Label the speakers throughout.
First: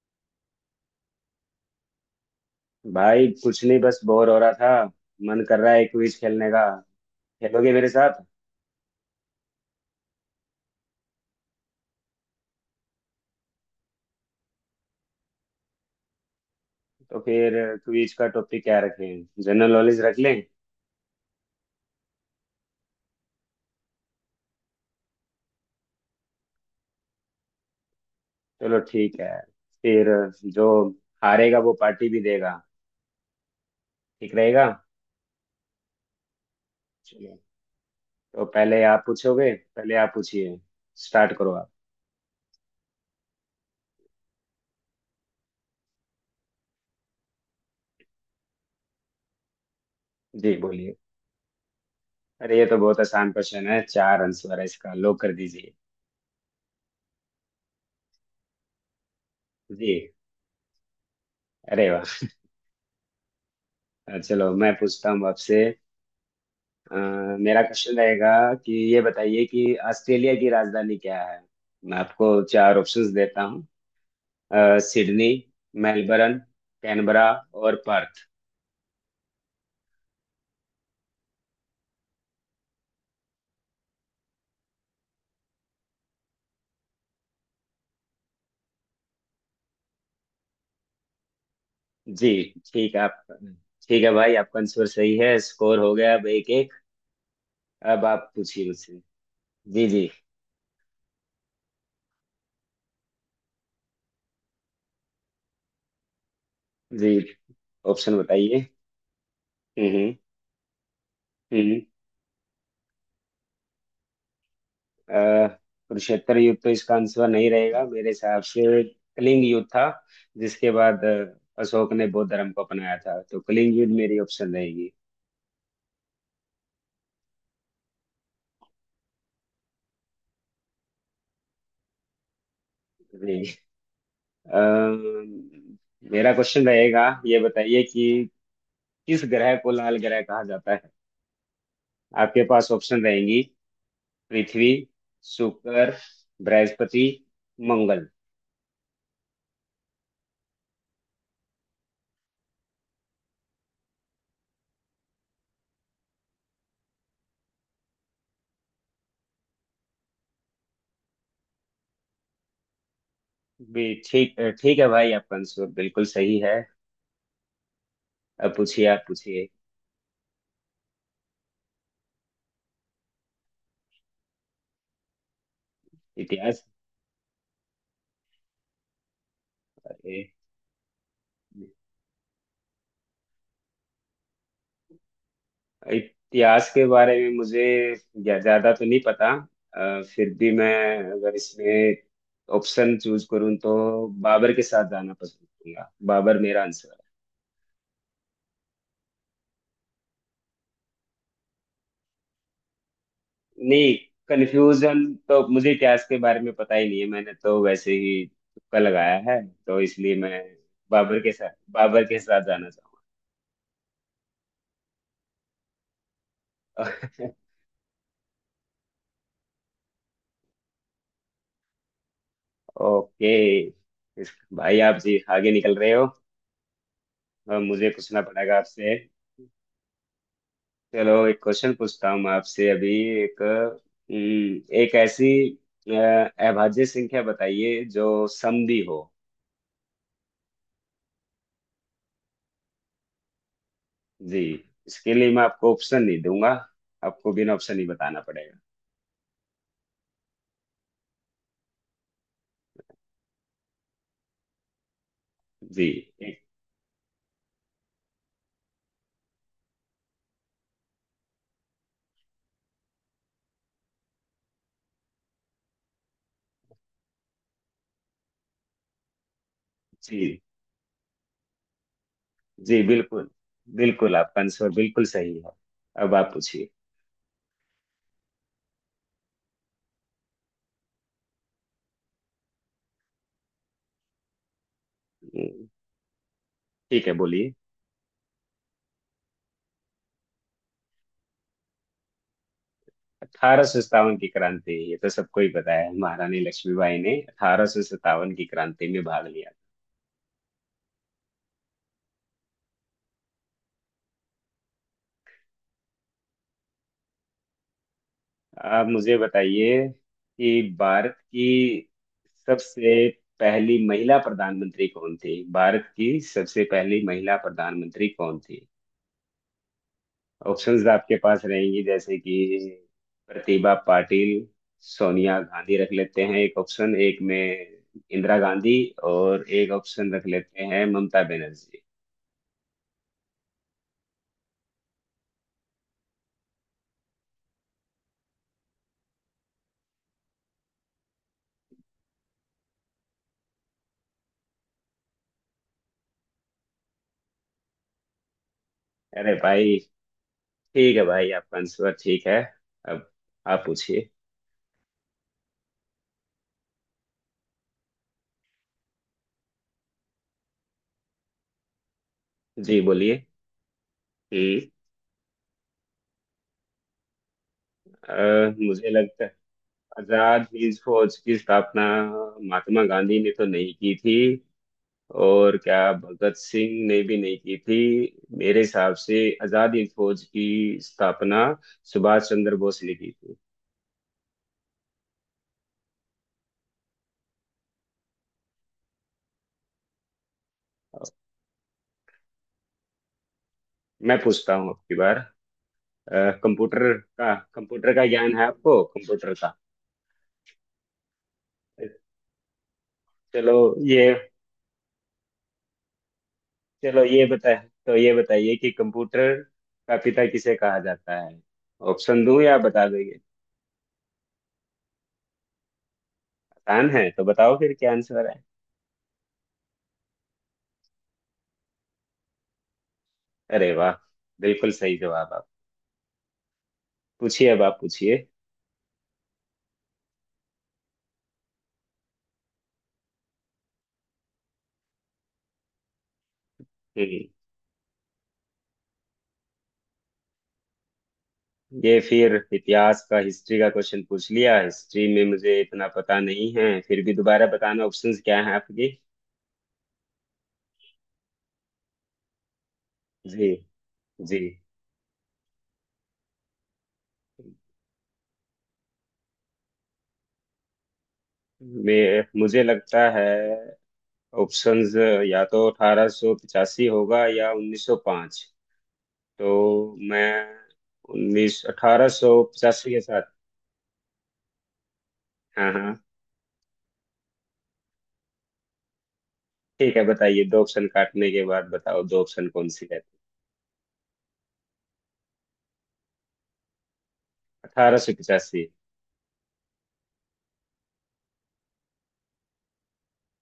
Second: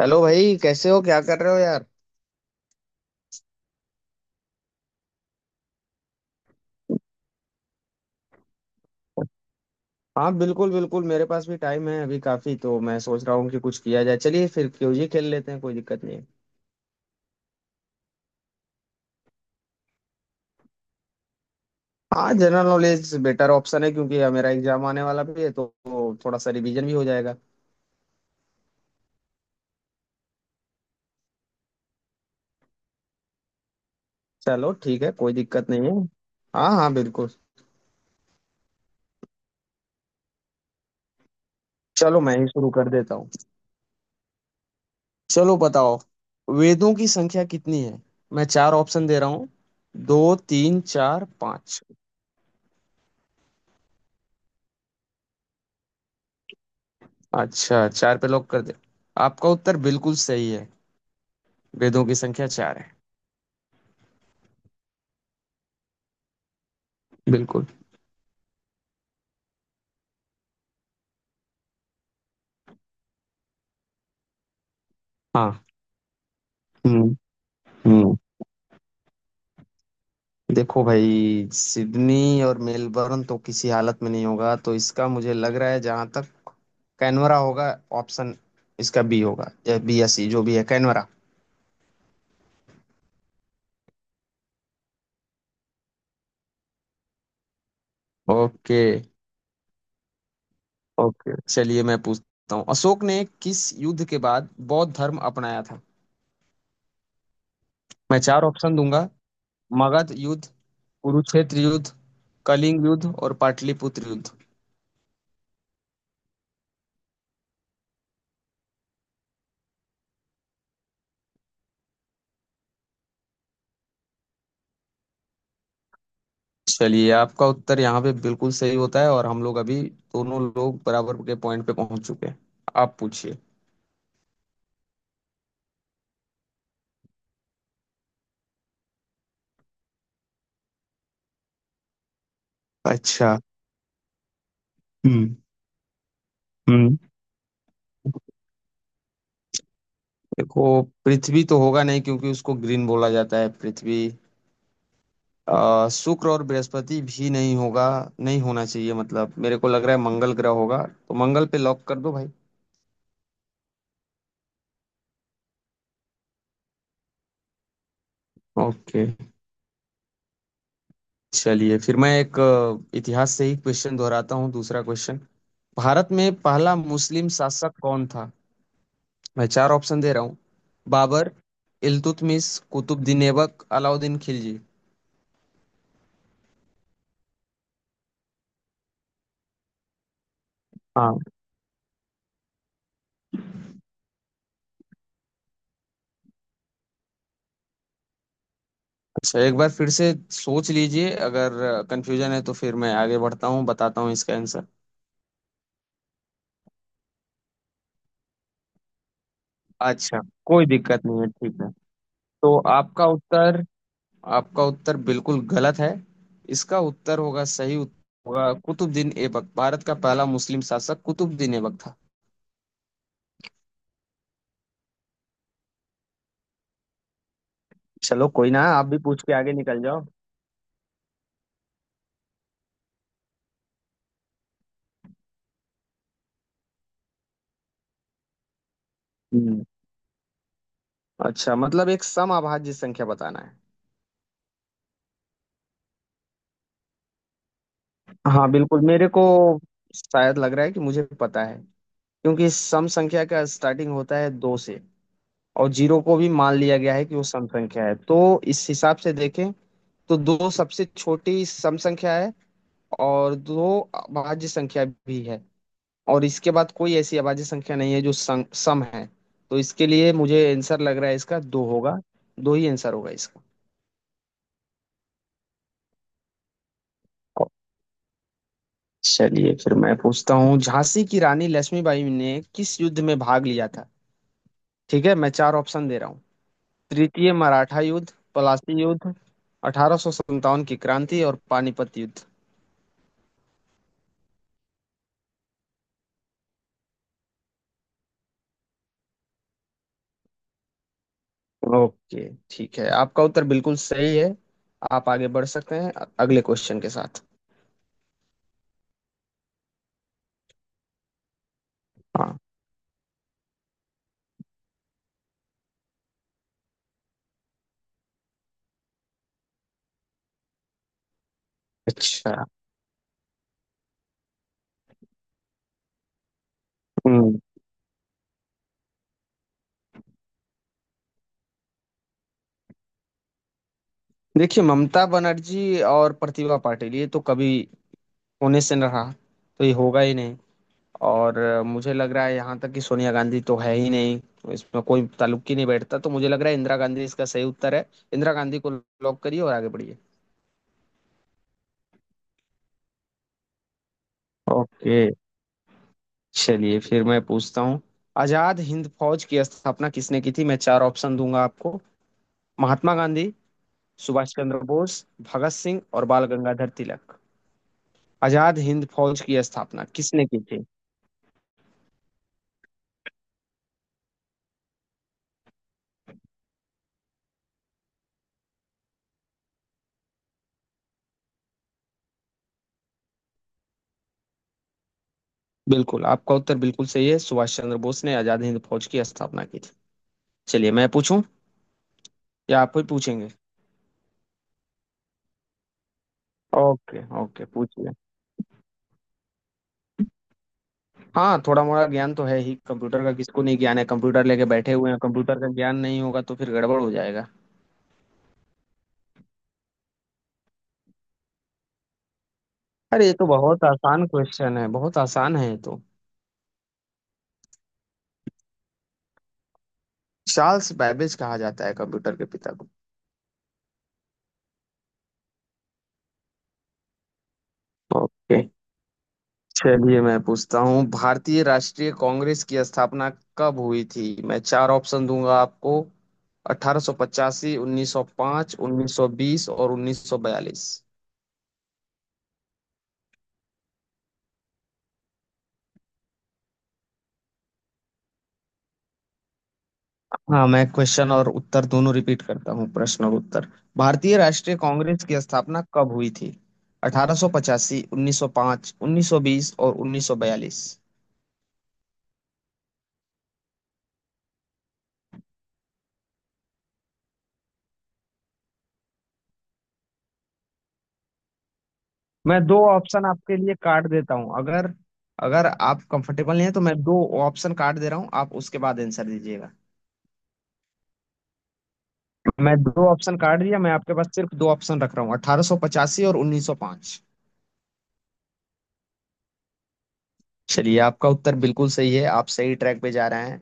Speaker 1: Hello भाई, कैसे हो? क्या कर रहे हो यार?
Speaker 2: भाई कुछ नहीं बस बोर हो रहा था। मन कर रहा है क्विज खेलने का। खेलोगे मेरे साथ?
Speaker 1: हाँ बिल्कुल बिल्कुल, मेरे पास भी टाइम है अभी काफी, तो मैं सोच रहा हूँ कि कुछ किया जाए। चलिए फिर क्यूजी खेल लेते हैं, कोई दिक्कत नहीं है।
Speaker 2: तो फिर क्विज का टॉपिक क्या रखें? जनरल नॉलेज रख लें।
Speaker 1: हाँ, जनरल नॉलेज बेटर ऑप्शन है, क्योंकि यार मेरा एग्जाम आने वाला भी है, तो थोड़ा सा रिवीजन भी हो जाएगा।
Speaker 2: चलो ठीक है। फिर जो हारेगा वो पार्टी भी देगा। ठीक रहेगा?
Speaker 1: चलो ठीक है, कोई दिक्कत नहीं है। हाँ हाँ, बिल्कुल।
Speaker 2: चलो। तो पहले आप पूछोगे, पहले आप पूछिए। स्टार्ट करो आप।
Speaker 1: चलो मैं ही शुरू कर देता हूँ। चलो बताओ, वेदों की संख्या कितनी है? मैं चार ऑप्शन दे रहा हूँ। दो,
Speaker 2: जी
Speaker 1: तीन,
Speaker 2: बोलिए।
Speaker 1: चार, पाँच।
Speaker 2: अरे ये तो बहुत आसान क्वेश्चन है। चार आंसर है इसका। लो कर दीजिए।
Speaker 1: अच्छा, चार पे लॉक कर दे। आपका उत्तर
Speaker 2: जी।
Speaker 1: बिल्कुल सही है।
Speaker 2: अरे वाह।
Speaker 1: वेदों की संख्या चार है।
Speaker 2: चलो मैं पूछता हूँ आपसे। अ, मेरा
Speaker 1: बिल्कुल।
Speaker 2: क्वेश्चन रहेगा कि ये बताइए कि ऑस्ट्रेलिया की राजधानी क्या है। मैं आपको चार ऑप्शंस देता हूँ। सिडनी,
Speaker 1: हाँ।
Speaker 2: मेलबर्न,
Speaker 1: हम्म
Speaker 2: कैनबरा और
Speaker 1: हम्म।
Speaker 2: पर्थ।
Speaker 1: देखो भाई, सिडनी और मेलबर्न तो किसी हालत में नहीं होगा। तो इसका मुझे लग रहा है, जहां तक कैनवरा होगा। ऑप्शन इसका बी होगा, या बी या सी, जो भी है, कैनवरा।
Speaker 2: जी ठीक है आप। ठीक है भाई, आपका आंसर सही है। स्कोर हो गया। अब एक एक। अब आप पूछिए
Speaker 1: ओके।
Speaker 2: मुझसे। जी जी।
Speaker 1: ओके, चलिए मैं पूछता हूँ, अशोक ने किस युद्ध के बाद बौद्ध धर्म अपनाया था?
Speaker 2: जी, ऑप्शन
Speaker 1: मैं चार
Speaker 2: बताइए।
Speaker 1: ऑप्शन दूंगा।
Speaker 2: हम्म
Speaker 1: मगध
Speaker 2: हम्म
Speaker 1: युद्ध, कुरुक्षेत्र
Speaker 2: हम्म।
Speaker 1: युद्ध, कलिंग युद्ध और पाटलिपुत्र युद्ध।
Speaker 2: अह, कुरुक्षेत्र युद्ध तो इसका आंसर नहीं रहेगा। मेरे हिसाब से कलिंग युद्ध था, जिसके बाद अशोक ने बौद्ध धर्म को अपनाया था। तो कलिंग युद्ध मेरी ऑप्शन रहेगी।
Speaker 1: चलिए आपका उत्तर यहाँ पे बिल्कुल सही होता है, और हम लोग अभी दोनों लोग बराबर के पॉइंट पे पहुंच चुके हैं। आप पूछिए।
Speaker 2: नहीं। मेरा क्वेश्चन रहेगा। ये बताइए कि किस ग्रह को लाल ग्रह कहा जाता है। आपके पास ऑप्शन
Speaker 1: अच्छा।
Speaker 2: रहेंगी। पृथ्वी,
Speaker 1: हम्म
Speaker 2: शुक्र,
Speaker 1: हम्म।
Speaker 2: बृहस्पति, मंगल।
Speaker 1: देखो, पृथ्वी तो होगा नहीं, क्योंकि उसको ग्रीन बोला जाता है पृथ्वी। शुक्र और बृहस्पति भी नहीं होगा। नहीं होना चाहिए, मतलब मेरे को लग रहा है मंगल ग्रह होगा। तो मंगल पे लॉक कर दो भाई।
Speaker 2: भी ठीक। ठीक है भाई, आपका आंसर बिल्कुल सही है। अब पूछिए,
Speaker 1: ओके,
Speaker 2: आप पूछिए।
Speaker 1: चलिए फिर मैं एक इतिहास से ही क्वेश्चन दोहराता हूँ, दूसरा क्वेश्चन। भारत में
Speaker 2: इतिहास।
Speaker 1: पहला मुस्लिम शासक कौन था? मैं चार ऑप्शन दे रहा
Speaker 2: बताइए।
Speaker 1: हूँ। बाबर, इल्तुतमिश, कुतुबुद्दीन ऐबक, अलाउद्दीन खिलजी।
Speaker 2: इतिहास के बारे में मुझे ज्यादा तो नहीं पता। फिर भी मैं
Speaker 1: हाँ।
Speaker 2: अगर इसमें ऑप्शन चूज करूँ तो बाबर के साथ जाना पसंद करूंगा। बाबर मेरा आंसर
Speaker 1: अच्छा, एक बार फिर से सोच लीजिए। अगर कंफ्यूजन है तो फिर मैं आगे बढ़ता हूँ,
Speaker 2: है। नहीं,
Speaker 1: बताता हूँ इसका आंसर।
Speaker 2: कंफ्यूजन तो मुझे इतिहास के बारे में पता ही नहीं है। मैंने तो वैसे ही तुक्का लगाया है। तो इसलिए
Speaker 1: अच्छा,
Speaker 2: मैं
Speaker 1: कोई दिक्कत
Speaker 2: बाबर
Speaker 1: नहीं है,
Speaker 2: के साथ
Speaker 1: ठीक है।
Speaker 2: बाबर के साथ
Speaker 1: तो
Speaker 2: जाना
Speaker 1: आपका उत्तर आपका उत्तर बिल्कुल गलत है। इसका उत्तर
Speaker 2: चाहूंगा।
Speaker 1: होगा, सही उत्तर होगा कुतुबुद्दीन ऐबक। भारत का पहला मुस्लिम शासक कुतुबुद्दीन ऐबक था।
Speaker 2: ओके। भाई, आप जी आगे निकल रहे हो। अब मुझे पूछना
Speaker 1: चलो कोई
Speaker 2: पड़ेगा
Speaker 1: ना, आप
Speaker 2: आपसे।
Speaker 1: भी पूछ के आगे निकल जाओ।
Speaker 2: चलो एक क्वेश्चन पूछता हूँ मैं आपसे अभी। एक एक ऐसी अभाज्य संख्या बताइए जो समदी हो।
Speaker 1: हम्म। अच्छा, मतलब एक समअभाज्य संख्या बताना है।
Speaker 2: जी। इसके लिए मैं आपको ऑप्शन नहीं दूंगा। आपको बिना ऑप्शन ही बताना
Speaker 1: हाँ
Speaker 2: पड़ेगा।
Speaker 1: बिल्कुल, मेरे को शायद लग रहा है कि मुझे पता है। क्योंकि सम संख्या का स्टार्टिंग होता है दो से, और
Speaker 2: जी।
Speaker 1: जीरो को भी
Speaker 2: एक।
Speaker 1: मान लिया गया है कि वो सम संख्या है। तो इस हिसाब से देखें तो दो सबसे छोटी सम संख्या है, और दो अभाज्य संख्या भी है। और इसके बाद कोई ऐसी अभाज्य संख्या नहीं है जो सम है। तो इसके लिए
Speaker 2: जी
Speaker 1: मुझे आंसर लग रहा है, इसका दो होगा। दो ही
Speaker 2: जी,
Speaker 1: आंसर होगा
Speaker 2: बिल्कुल।
Speaker 1: इसका।
Speaker 2: बिल्कुल आपका आंसर बिल्कुल सही है। अब आप पूछिए।
Speaker 1: चलिए फिर मैं पूछता हूँ, झांसी की रानी लक्ष्मीबाई ने किस युद्ध में भाग लिया था? ठीक है, मैं चार
Speaker 2: हम्म,
Speaker 1: ऑप्शन दे रहा हूँ।
Speaker 2: ठीक है
Speaker 1: तृतीय
Speaker 2: बोलिए।
Speaker 1: मराठा युद्ध, पलासी युद्ध, 1857 की क्रांति और पानीपत युद्ध।
Speaker 2: अठारह सौ सत्तावन की क्रांति, ये तो सबको ही पता है। महारानी लक्ष्मीबाई ने अठारह सौ सत्तावन की क्रांति में भाग लिया।
Speaker 1: ओके ठीक है, आपका उत्तर बिल्कुल सही है। आप आगे बढ़ सकते हैं अगले क्वेश्चन के साथ।
Speaker 2: आप मुझे बताइए कि भारत की
Speaker 1: हाँ।
Speaker 2: सबसे पहली महिला प्रधानमंत्री कौन थी। भारत की सबसे पहली महिला प्रधानमंत्री कौन थी? ऑप्शंस आपके पास रहेंगी, जैसे
Speaker 1: अच्छा।
Speaker 2: कि प्रतिभा पाटिल, सोनिया गांधी रख लेते हैं एक ऑप्शन एक
Speaker 1: हम्म।
Speaker 2: में, इंदिरा गांधी, और एक ऑप्शन रख लेते हैं ममता बनर्जी।
Speaker 1: देखिए, ममता बनर्जी और प्रतिभा पाटिल, ये तो कभी होने से न रहा, तो ये होगा ही नहीं। और मुझे लग रहा है यहाँ तक कि सोनिया गांधी तो है ही नहीं, तो इसमें कोई ताल्लुक ही नहीं बैठता। तो मुझे लग रहा है इंदिरा गांधी इसका सही उत्तर है। इंदिरा गांधी को लॉक
Speaker 2: अरे
Speaker 1: करिए और आगे
Speaker 2: भाई।
Speaker 1: बढ़िए।
Speaker 2: ठीक है भाई, आपका आंसर ठीक है। अब आप पूछिए।
Speaker 1: ओके, चलिए फिर मैं पूछता हूँ, आजाद हिंद फौज की स्थापना किसने की थी? मैं चार ऑप्शन दूंगा आपको।
Speaker 2: जी
Speaker 1: महात्मा
Speaker 2: बोलिए।
Speaker 1: गांधी, सुभाष चंद्र
Speaker 2: हम्म,
Speaker 1: बोस, भगत सिंह और बाल गंगाधर तिलक। आजाद हिंद
Speaker 2: मुझे
Speaker 1: फौज
Speaker 2: लगता,
Speaker 1: की स्थापना किसने की
Speaker 2: आजाद
Speaker 1: थी?
Speaker 2: हिंद फौज की स्थापना महात्मा गांधी ने तो नहीं की थी। और क्या भगत सिंह ने भी नहीं की थी। मेरे हिसाब से आजाद हिंद फौज की स्थापना सुभाष चंद्र बोस ने की थी।
Speaker 1: बिल्कुल, आपका उत्तर बिल्कुल सही है। सुभाष चंद्र बोस ने आजाद हिंद फौज की स्थापना की थी। चलिए, मैं पूछूं या आप ही पूछेंगे?
Speaker 2: मैं पूछता हूँ आपकी बार। कंप्यूटर
Speaker 1: ओके
Speaker 2: का
Speaker 1: ओके, पूछिए।
Speaker 2: कंप्यूटर का ज्ञान है आपको? कंप्यूटर का।
Speaker 1: हाँ, थोड़ा मोड़ा ज्ञान तो है ही कंप्यूटर का। किसको
Speaker 2: चलो
Speaker 1: नहीं ज्ञान है,
Speaker 2: ये
Speaker 1: कंप्यूटर लेके बैठे हुए हैं, कंप्यूटर का ज्ञान नहीं होगा तो फिर गड़बड़ हो
Speaker 2: चलो ये
Speaker 1: जाएगा।
Speaker 2: बता तो ये बताइए कि कंप्यूटर का पिता किसे कहा जाता है। ऑप्शन दूं या बता
Speaker 1: अरे, ये
Speaker 2: दोगे?
Speaker 1: तो बहुत आसान क्वेश्चन है, बहुत आसान है ये तो।
Speaker 2: आसान है तो बताओ फिर, क्या आंसर है?
Speaker 1: चार्ल्स बैबेज कहा जाता है कंप्यूटर के पिता को।
Speaker 2: अरे वाह, बिल्कुल सही जवाब। आप पूछिए, अब आप पूछिए।
Speaker 1: ओके, चलिए मैं पूछता हूँ, भारतीय राष्ट्रीय कांग्रेस की स्थापना कब हुई थी? मैं चार ऑप्शन दूंगा आपको।
Speaker 2: हम्म।
Speaker 1: 1885, 1905, 1920 और 1942।
Speaker 2: ये फिर इतिहास का, हिस्ट्री का क्वेश्चन पूछ लिया। हिस्ट्री में मुझे इतना पता नहीं है। फिर भी दोबारा बताना, ऑप्शंस क्या हैं आपके?
Speaker 1: हाँ, मैं क्वेश्चन और उत्तर दोनों रिपीट करता हूँ, प्रश्न और उत्तर।
Speaker 2: जी
Speaker 1: भारतीय
Speaker 2: जी।
Speaker 1: राष्ट्रीय कांग्रेस की स्थापना कब हुई थी? 1885, 1905, 1920 और 1942।
Speaker 2: मैं मुझे लगता है ऑप्शंस या तो 1885 होगा या 1905। तो मैं उन्नीस
Speaker 1: मैं दो
Speaker 2: 1885 के
Speaker 1: ऑप्शन
Speaker 2: साथ।
Speaker 1: आपके लिए काट देता हूँ, अगर अगर
Speaker 2: हाँ
Speaker 1: आप
Speaker 2: हाँ।
Speaker 1: कंफर्टेबल नहीं है तो मैं दो ऑप्शन काट दे रहा हूँ, आप उसके बाद आंसर दीजिएगा।
Speaker 2: ठीक है, बताइए। दो ऑप्शन काटने के बाद बताओ, दो ऑप्शन
Speaker 1: मैं
Speaker 2: कौन
Speaker 1: दो
Speaker 2: सी है?
Speaker 1: ऑप्शन काट दिया, मैं आपके पास सिर्फ दो ऑप्शन रख रहा हूँ, 1885 और 1905।
Speaker 2: 1885।
Speaker 1: चलिए आपका उत्तर बिल्कुल सही है, आप सही ट्रैक पे जा रहे हैं।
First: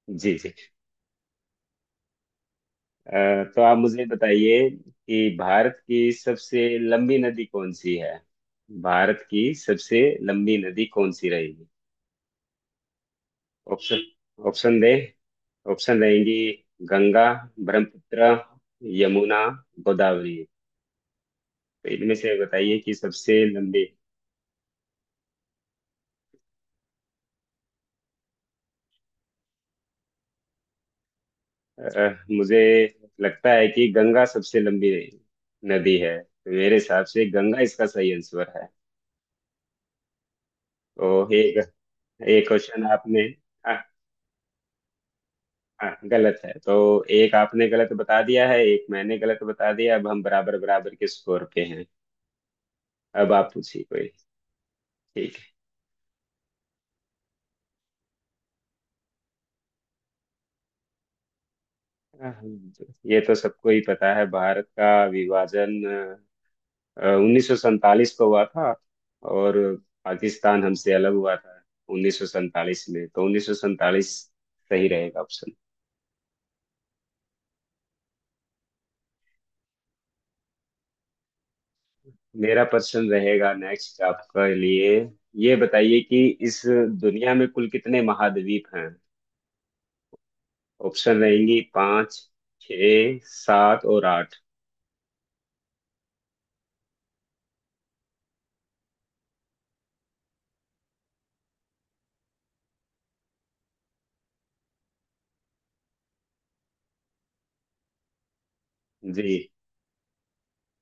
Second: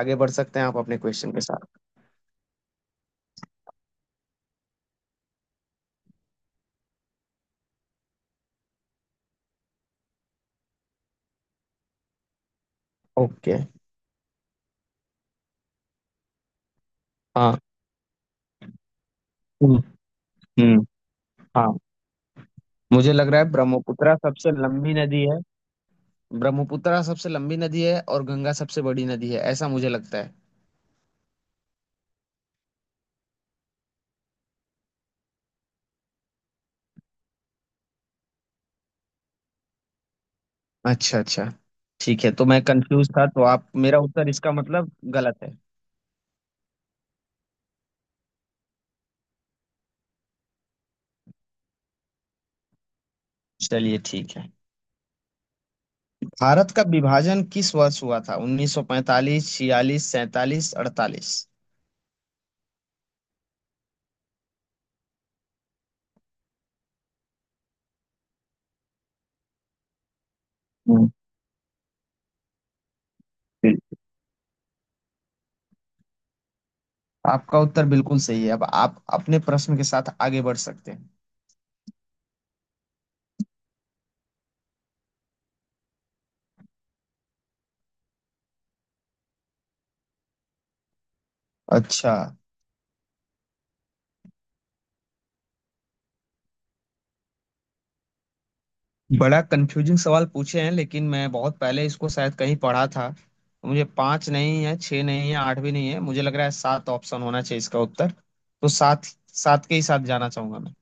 Speaker 1: आगे बढ़
Speaker 2: जी जी।
Speaker 1: सकते हैं आप अपने क्वेश्चन के साथ।
Speaker 2: तो आप मुझे बताइए कि भारत की सबसे लंबी नदी कौन सी है। भारत की सबसे लंबी नदी कौन सी रहेगी?
Speaker 1: ओके।
Speaker 2: ऑप्शन ऑप्शन दे ऑप्शन रहेंगी। गंगा,
Speaker 1: हाँ।
Speaker 2: ब्रह्मपुत्र, यमुना,
Speaker 1: हम्म।
Speaker 2: गोदावरी।
Speaker 1: हम्म, हाँ,
Speaker 2: तो इनमें से बताइए कि
Speaker 1: मुझे लग रहा
Speaker 2: सबसे
Speaker 1: है
Speaker 2: लंबी।
Speaker 1: ब्रह्मपुत्र सबसे लंबी नदी है। ब्रह्मपुत्र सबसे लंबी नदी है और गंगा सबसे बड़ी नदी है, ऐसा मुझे लगता है।
Speaker 2: मुझे लगता है कि गंगा सबसे लंबी नदी है। तो मेरे हिसाब से गंगा इसका सही आंसर है। तो
Speaker 1: अच्छा अच्छा,
Speaker 2: एक,
Speaker 1: ठीक है। तो
Speaker 2: एक
Speaker 1: मैं
Speaker 2: क्वेश्चन
Speaker 1: कंफ्यूज
Speaker 2: आपने,
Speaker 1: था, तो आप,
Speaker 2: हाँ,
Speaker 1: मेरा उत्तर इसका मतलब गलत है।
Speaker 2: हाँ गलत है। तो एक आपने गलत बता दिया है, एक मैंने गलत बता दिया। अब हम बराबर बराबर के स्कोर पे हैं। अब आप पूछिए
Speaker 1: चलिए
Speaker 2: कोई।
Speaker 1: ठीक है।
Speaker 2: ठीक है।
Speaker 1: भारत का विभाजन किस वर्ष हुआ था? 1945, 46, 47, 48।
Speaker 2: हाँ, ये तो सबको ही पता है। भारत का विभाजन उन्नीस सौ सैंतालीस को हुआ था और पाकिस्तान हमसे
Speaker 1: हम्म,
Speaker 2: अलग हुआ था उन्नीस सौ सैंतालीस में। तो उन्नीस सौ
Speaker 1: बिल-
Speaker 2: सैंतालीस सही रहेगा ऑप्शन।
Speaker 1: आपका उत्तर बिल्कुल सही है। अब आप अपने प्रश्न के साथ आगे बढ़ सकते हैं।
Speaker 2: मेरा प्रश्न रहेगा नेक्स्ट आपके लिए। ये बताइए कि इस दुनिया में कुल कितने महाद्वीप हैं। ऑप्शन रहेंगी
Speaker 1: अच्छा,
Speaker 2: पाँच, छ, सात और आठ।
Speaker 1: बड़ा कंफ्यूजिंग सवाल पूछे हैं, लेकिन मैं बहुत पहले इसको शायद कहीं पढ़ा था। मुझे पांच नहीं है, छह नहीं है, आठ भी नहीं है, मुझे लग रहा है सात ऑप्शन होना चाहिए इसका उत्तर। तो सात,
Speaker 2: जी।
Speaker 1: सात के ही साथ जाना चाहूंगा।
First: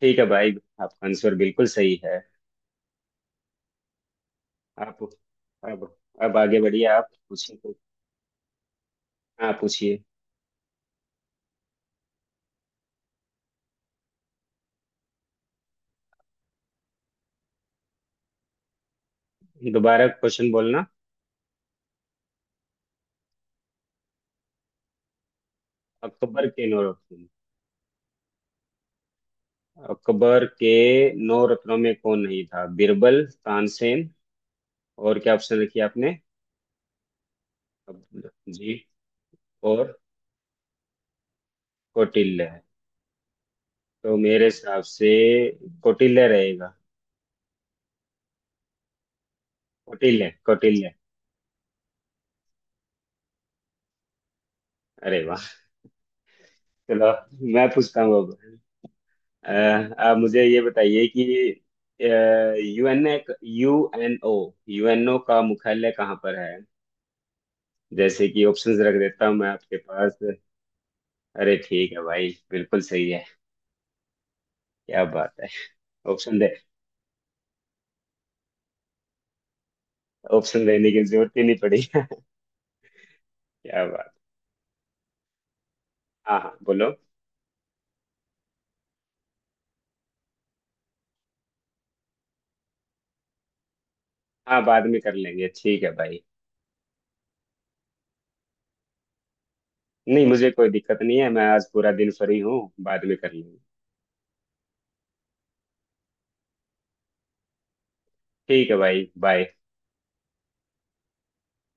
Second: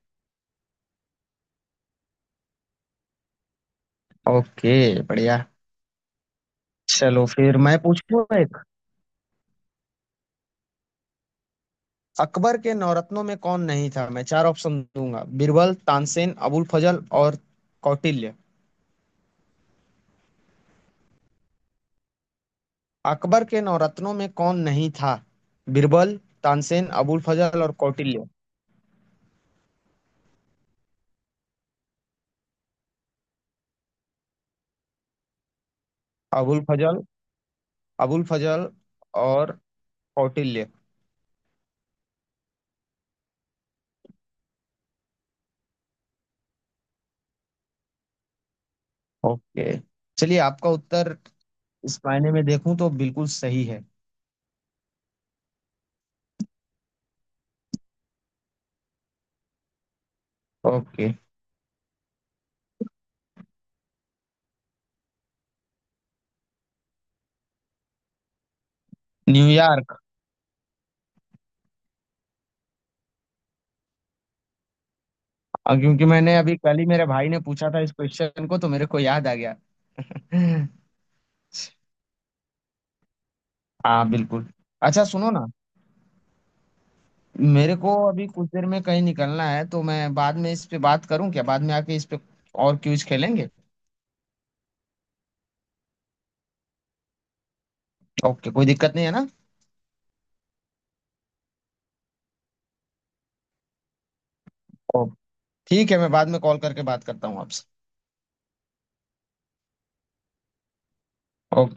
Speaker 2: ठीक है भाई, आपका आंसर बिल्कुल सही है।
Speaker 1: ओके
Speaker 2: आप
Speaker 1: बढ़िया।
Speaker 2: अब अब आगे बढ़िए। आप
Speaker 1: चलो
Speaker 2: पूछिए
Speaker 1: फिर
Speaker 2: तो।
Speaker 1: मैं पूछूं एक,
Speaker 2: हाँ पूछिए।
Speaker 1: अकबर के नवरत्नों में कौन नहीं था? मैं चार ऑप्शन दूंगा। बीरबल, तानसेन, अबुल फजल और कौटिल्य।
Speaker 2: दोबारा क्वेश्चन बोलना।
Speaker 1: अकबर के नवरत्नों में कौन नहीं था? बीरबल,
Speaker 2: अकबर के नौ
Speaker 1: तानसेन। अबुल
Speaker 2: रत्न
Speaker 1: फजल और कौटिल्य।
Speaker 2: अकबर के नौ रत्नों में कौन नहीं था? बीरबल, तानसेन, और क्या ऑप्शन रखी आपने?
Speaker 1: अबुल फजल। अबुल
Speaker 2: अब्दुल।
Speaker 1: फजल
Speaker 2: जी,
Speaker 1: और
Speaker 2: और
Speaker 1: कौटिल्य।
Speaker 2: कौटिल्य। तो मेरे हिसाब से कौटिल्य रहेगा।
Speaker 1: ओके,
Speaker 2: कौटिल्य,
Speaker 1: चलिए आपका
Speaker 2: कौटिल्य।
Speaker 1: उत्तर इस मायने में देखूं तो बिल्कुल सही है।
Speaker 2: अरे वाह। चलो मैं पूछता हूँ अब। अ, आप मुझे ये बताइए
Speaker 1: ओके।
Speaker 2: कि यूएन यूएनओ यूएनओ का मुख्यालय कहाँ पर है? जैसे कि ऑप्शंस रख देता हूँ मैं आपके
Speaker 1: न्यूयॉर्क।
Speaker 2: पास। अरे ठीक है भाई, बिल्कुल सही है। क्या बात है।
Speaker 1: क्योंकि मैंने
Speaker 2: ऑप्शन दे
Speaker 1: अभी कल ही, मेरे भाई ने पूछा था इस क्वेश्चन को तो मेरे को याद आ गया।
Speaker 2: ऑप्शन देने की जरूरत ही नहीं पड़ी। क्या
Speaker 1: हाँ
Speaker 2: बात।
Speaker 1: बिल्कुल। अच्छा सुनो ना,
Speaker 2: हाँ हाँ बोलो।
Speaker 1: मेरे को अभी कुछ देर में कहीं निकलना है। तो मैं बाद में इस पे बात करूं क्या? बाद में आके इस पे और क्विज खेलेंगे।
Speaker 2: हाँ, बाद में कर लेंगे, ठीक है भाई।
Speaker 1: ओके, कोई दिक्कत नहीं है ना?
Speaker 2: नहीं, मुझे कोई दिक्कत नहीं है। मैं आज पूरा दिन फ्री हूँ। बाद में कर लेंगे।
Speaker 1: ओके, ठीक है, मैं बाद में कॉल करके बात करता हूँ आपसे।
Speaker 2: ठीक है भाई, बाय।
Speaker 1: ओके।